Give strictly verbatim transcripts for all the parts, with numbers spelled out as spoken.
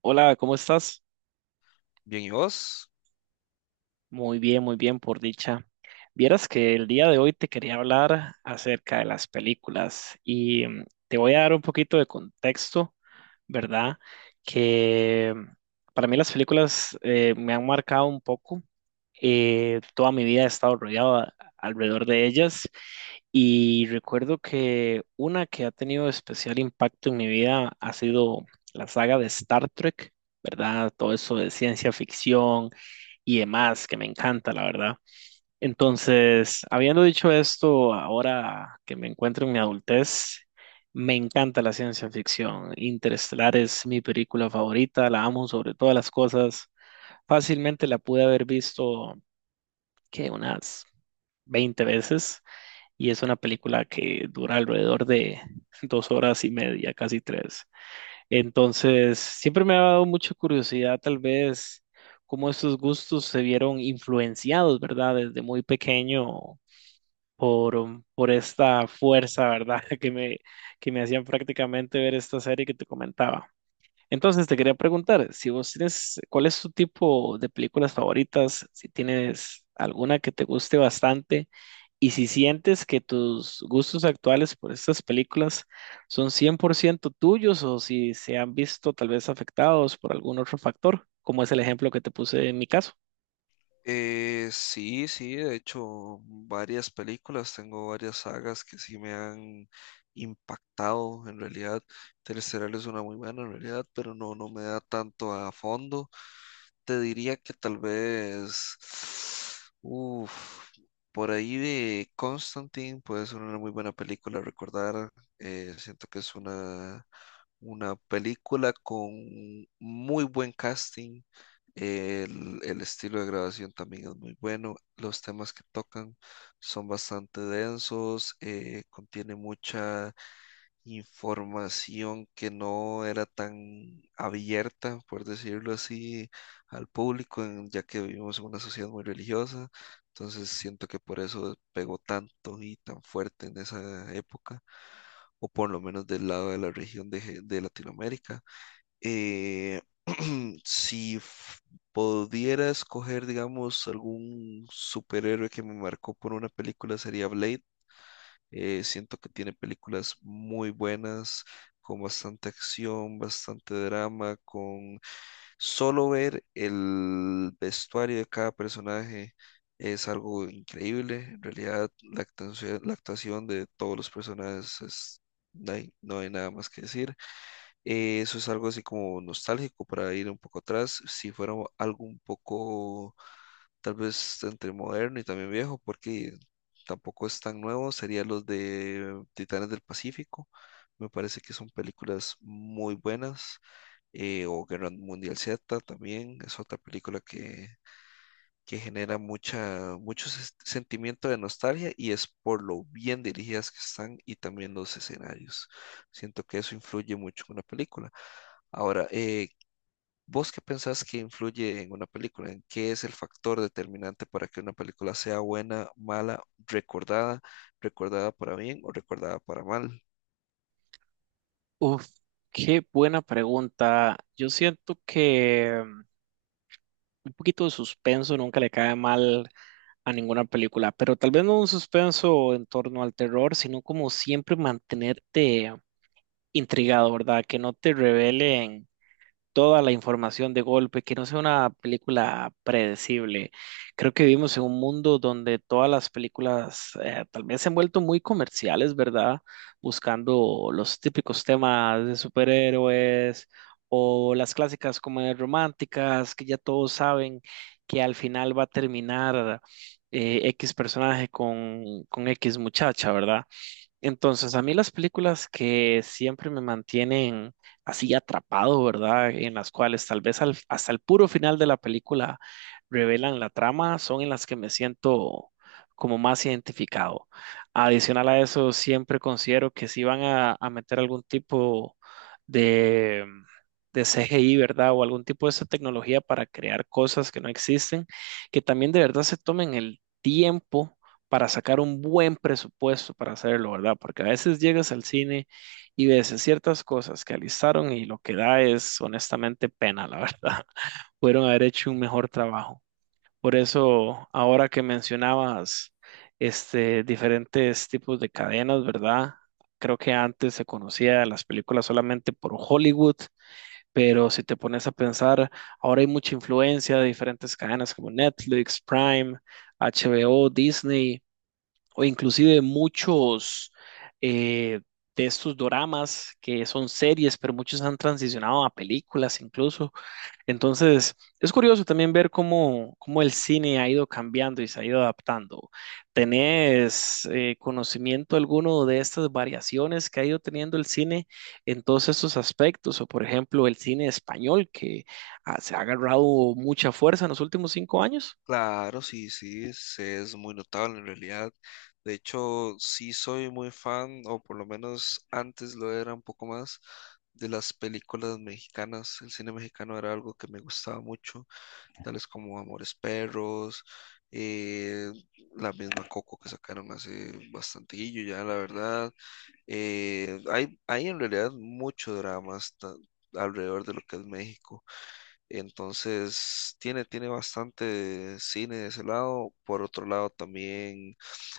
Hola, ¿cómo estás? Bien, ¿y vos? Muy bien, muy bien, por dicha. Vieras que el día de hoy te quería hablar acerca de las películas y mm, te voy a dar un poquito de contexto, ¿verdad? Que mm, para mí las películas eh, me han marcado un poco. Eh, toda mi vida he estado rodeado a- alrededor de ellas y recuerdo que una que ha tenido especial impacto en mi vida ha sido la saga de Star Trek, ¿verdad? Todo eso de ciencia ficción y demás, que me encanta, la verdad. Entonces, habiendo dicho esto, ahora que me encuentro en mi adultez, me encanta la ciencia ficción. Interestelar es mi película favorita, la amo sobre todas las cosas. Fácilmente la pude haber visto, que unas veinte veces y es una película que dura alrededor de dos horas y media, casi tres. Entonces, siempre me ha dado mucha curiosidad, tal vez, cómo esos gustos se vieron influenciados, ¿verdad? Desde muy pequeño por, um, por esta fuerza, ¿verdad? Que me, que me hacían prácticamente ver esta serie que te comentaba. Entonces, te quería preguntar, si vos tienes, ¿cuál es tu tipo de películas favoritas? Si tienes alguna que te guste bastante. Y si sientes que tus gustos actuales por estas películas son cien por ciento tuyos o si se han visto tal vez afectados por algún otro factor, como es el ejemplo que te puse en mi caso. Eh, sí, sí, de hecho, varias películas, tengo varias sagas que sí me han impactado en realidad. Interestelar es una muy buena en realidad, pero no, no me da tanto a fondo. Te diría que tal vez, uf, por ahí de Constantine puede ser una muy buena película a recordar. Eh, siento que es una, una película con muy buen casting. El, el estilo de grabación también es muy bueno. Los temas que tocan son bastante densos, eh, contiene mucha información que no era tan abierta, por decirlo así, al público, en- ya que vivimos en una sociedad muy religiosa. Entonces siento que por eso pegó tanto y tan fuerte en esa época, o por lo menos del lado de la región de, Je- de Latinoamérica. Eh, si f- Pudiera escoger, digamos, algún superhéroe que me marcó por una película, sería Blade. Eh, siento que tiene películas muy buenas, con bastante acción, bastante drama, con solo ver el vestuario de cada personaje es algo increíble. En realidad, la actuación, la actuación de todos los personajes es... No hay, no hay nada más que decir. Eh, eso es algo así como nostálgico para ir un poco atrás. Si fuera algo un poco tal vez entre moderno y también viejo, porque tampoco es tan nuevo, sería los de Titanes del Pacífico. Me parece que son películas muy buenas. Eh, o Guerra Mundial Z también es otra película que, que genera mucha, mucho ses- sentimiento de nostalgia y es por lo bien dirigidas que están y también los escenarios. Siento que eso influye mucho en una película. Ahora, eh, ¿vos qué pensás que influye en una película? ¿En qué es el factor determinante para que una película sea buena, mala, recordada, recordada para bien o recordada para mal? Uf, qué buena pregunta. Yo siento que mm, un poquito de suspenso nunca le cae mal a ninguna película, pero tal vez no un suspenso en torno al terror, sino como siempre mantenerte intrigado, ¿verdad? Que no te revelen toda la información de golpe, que no sea una película predecible. Creo que vivimos en un mundo donde todas las películas eh, tal vez se han vuelto muy comerciales, ¿verdad? Buscando los típicos temas de superhéroes o las clásicas comedias románticas que ya todos saben que al final va a terminar eh, X personaje con, con X muchacha, ¿verdad? Entonces, a mí las películas que siempre me mantienen así atrapado, ¿verdad? En las cuales tal vez al- hasta el puro final de la película revelan la trama, son en las que me siento como más identificado. Adicional a eso, siempre considero que si van a, a meter algún tipo de, de C G I, ¿verdad? O algún tipo de esa tecnología para crear cosas que no existen, que también de verdad se tomen el tiempo para sacar un buen presupuesto para hacerlo, ¿verdad? Porque a veces llegas al cine y ves ciertas cosas que alistaron y lo que da es honestamente pena, la verdad. Pudieron haber hecho un mejor trabajo. Por eso, ahora que mencionabas este, diferentes tipos de cadenas, ¿verdad? Creo que antes se conocía las películas solamente por Hollywood, pero si te pones a pensar, ahora hay mucha influencia de diferentes cadenas como Netflix, Prime, H B O, Disney o inclusive muchos eh, de estos doramas que son series, pero muchos han transicionado a películas incluso. Entonces, es curioso también ver cómo, cómo el cine ha ido cambiando y se ha ido adaptando. ¿Tenés eh, conocimiento alguno de estas variaciones que ha ido teniendo el cine en todos estos aspectos? O, por ejemplo, el cine español que ah, se ha agarrado mucha fuerza en los últimos cinco años. Claro, sí, sí, es, es muy notable en realidad. De hecho, sí soy muy fan, o por lo menos antes lo era un poco más, de las películas mexicanas. El cine mexicano era algo que me gustaba mucho. Tales como Amores Perros, eh, la misma Coco que sacaron hace bastantillo ya, la verdad. Eh, hay, hay en realidad mucho drama hasta alrededor de lo que es México. Entonces, tiene, tiene bastante cine de ese lado. Por otro lado, también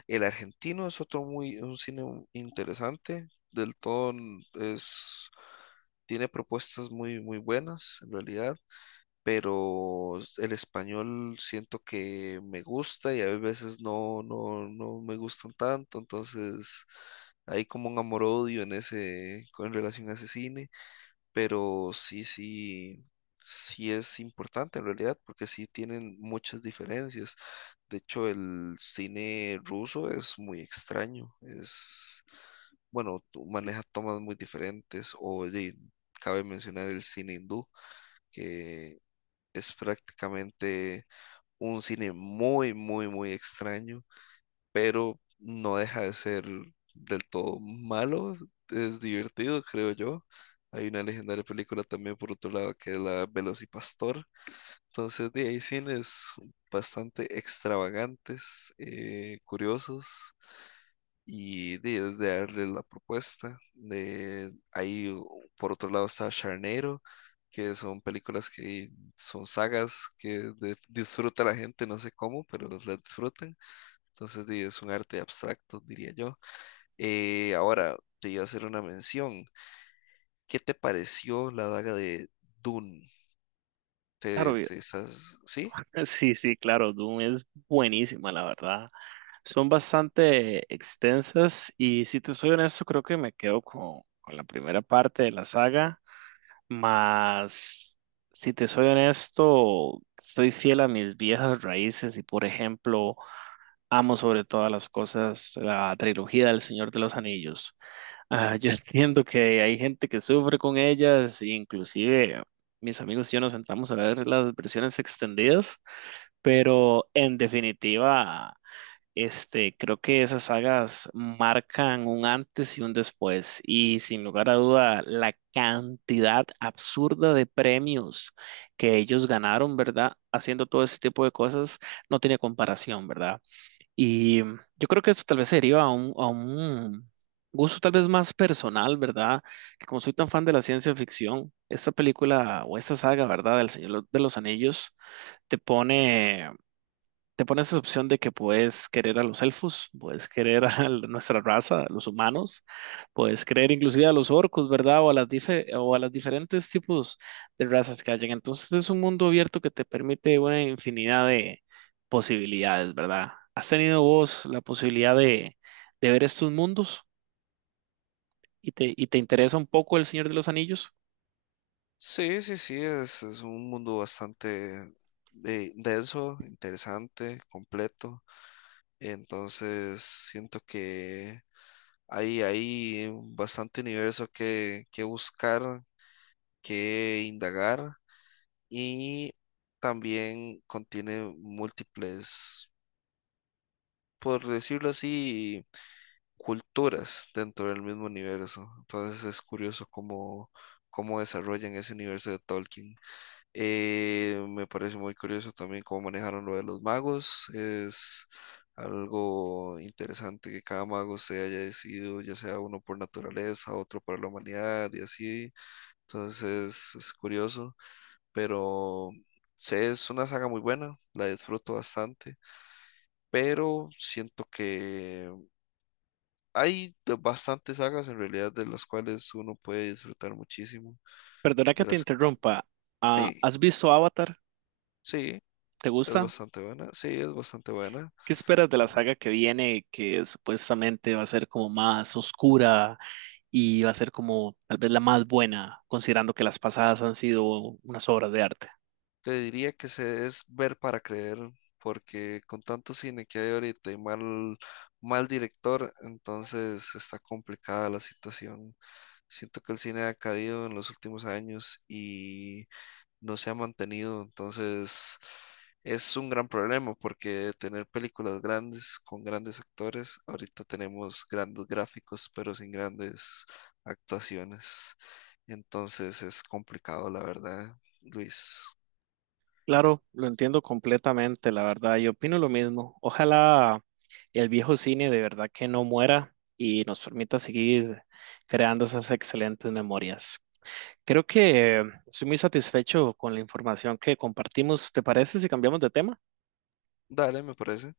el argentino es otro muy, un cine interesante. Del todo es, tiene propuestas muy, muy buenas, en realidad, pero el español siento que me gusta y a veces no, no, no me gustan tanto, entonces hay como un amor-odio en ese, con relación a ese cine, pero sí, sí, sí es importante en realidad, porque sí tienen muchas diferencias. De hecho, el cine ruso es muy extraño, es, bueno, tú- maneja tomas muy diferentes, o de- cabe mencionar el cine hindú, que es prácticamente un cine muy, muy, muy extraño, pero no deja de ser del todo malo. Es divertido, creo yo. Hay una legendaria película también por otro lado que es la Velocipastor. Entonces, de ahí hay cines bastante extravagantes, eh, curiosos y de, de darle la propuesta. De, ahí, u- por otro lado, está Charnero, que son películas que son sagas que de- disfruta la gente, no sé cómo, pero las disfrutan. Entonces, di, es un arte abstracto, diría yo. Eh, ahora, te iba a hacer una mención. ¿Qué te pareció la daga de Dune? ¿Te, Claro, te estás- ¿Sí? sí, sí, claro, Doom es buenísima, la verdad. Son bastante extensas y si te soy honesto, creo que me quedo con, con la primera parte de la saga, más si te soy honesto, soy fiel a mis viejas raíces y por ejemplo, amo sobre todas las cosas la trilogía del Señor de los Anillos. Ah, yo entiendo que hay gente que sufre con ellas, inclusive mis amigos y yo nos sentamos a ver las versiones extendidas. Pero en definitiva, este, creo que esas sagas marcan un antes y un después. Y sin lugar a duda, la cantidad absurda de premios que ellos ganaron, ¿verdad? Haciendo todo ese tipo de cosas no tiene comparación, ¿verdad? Y yo creo que eso tal vez se deriva a un, a un gusto tal vez más personal, ¿verdad? Que como soy tan fan de la ciencia ficción, esta película o esta saga, ¿verdad? Del Señor de los Anillos te pone te pones esa opción de que puedes querer a los elfos, puedes querer a la- nuestra raza, a los humanos, puedes querer inclusive a los orcos, ¿verdad? O a las dife- o a las diferentes tipos de razas que hayan. Entonces es un mundo abierto que te permite una infinidad de posibilidades, ¿verdad? ¿Has tenido vos la posibilidad de, de ver estos mundos y te, y te interesa un poco El Señor de los Anillos? Sí, sí, sí, es, es un mundo bastante eh, denso, interesante, completo. Entonces, siento que hay, hay bastante universo que, que buscar, que indagar y también contiene múltiples, por decirlo así, culturas dentro del mismo universo. Entonces es curioso cómo, cómo desarrollan ese universo de Tolkien. Eh, me parece muy curioso también cómo manejaron lo de los magos. Es algo interesante que cada mago se haya decidido, ya sea uno por naturaleza, otro para la humanidad y así. Entonces es curioso, pero sí, es una saga muy buena, la disfruto bastante, pero siento que hay de- bastantes sagas en realidad de las cuales uno puede disfrutar muchísimo. Perdona que De te las... interrumpa. Ah, Sí, ¿has visto Avatar? sí, ¿Te es gusta? bastante buena, sí, es bastante buena. ¿Qué esperas de la saga que viene, que supuestamente va a ser como más oscura y va a ser como tal vez la más buena, considerando que las pasadas han sido unas obras de arte? Te diría que se es ver para creer, porque con tanto cine que hay ahorita y mal, mal director, entonces está complicada la situación. Siento que el cine ha caído en los últimos años y no se ha mantenido, entonces es un gran problema, porque tener películas grandes con grandes actores, ahorita tenemos grandes gráficos, pero sin grandes actuaciones. Entonces es complicado, la verdad, Luis. Claro, lo entiendo completamente, la verdad, yo opino lo mismo. Ojalá el viejo cine de verdad que no muera y nos permita seguir creando esas excelentes memorias. Creo que estoy muy satisfecho con la información que compartimos. ¿Te parece si cambiamos de tema? Dale, me parece.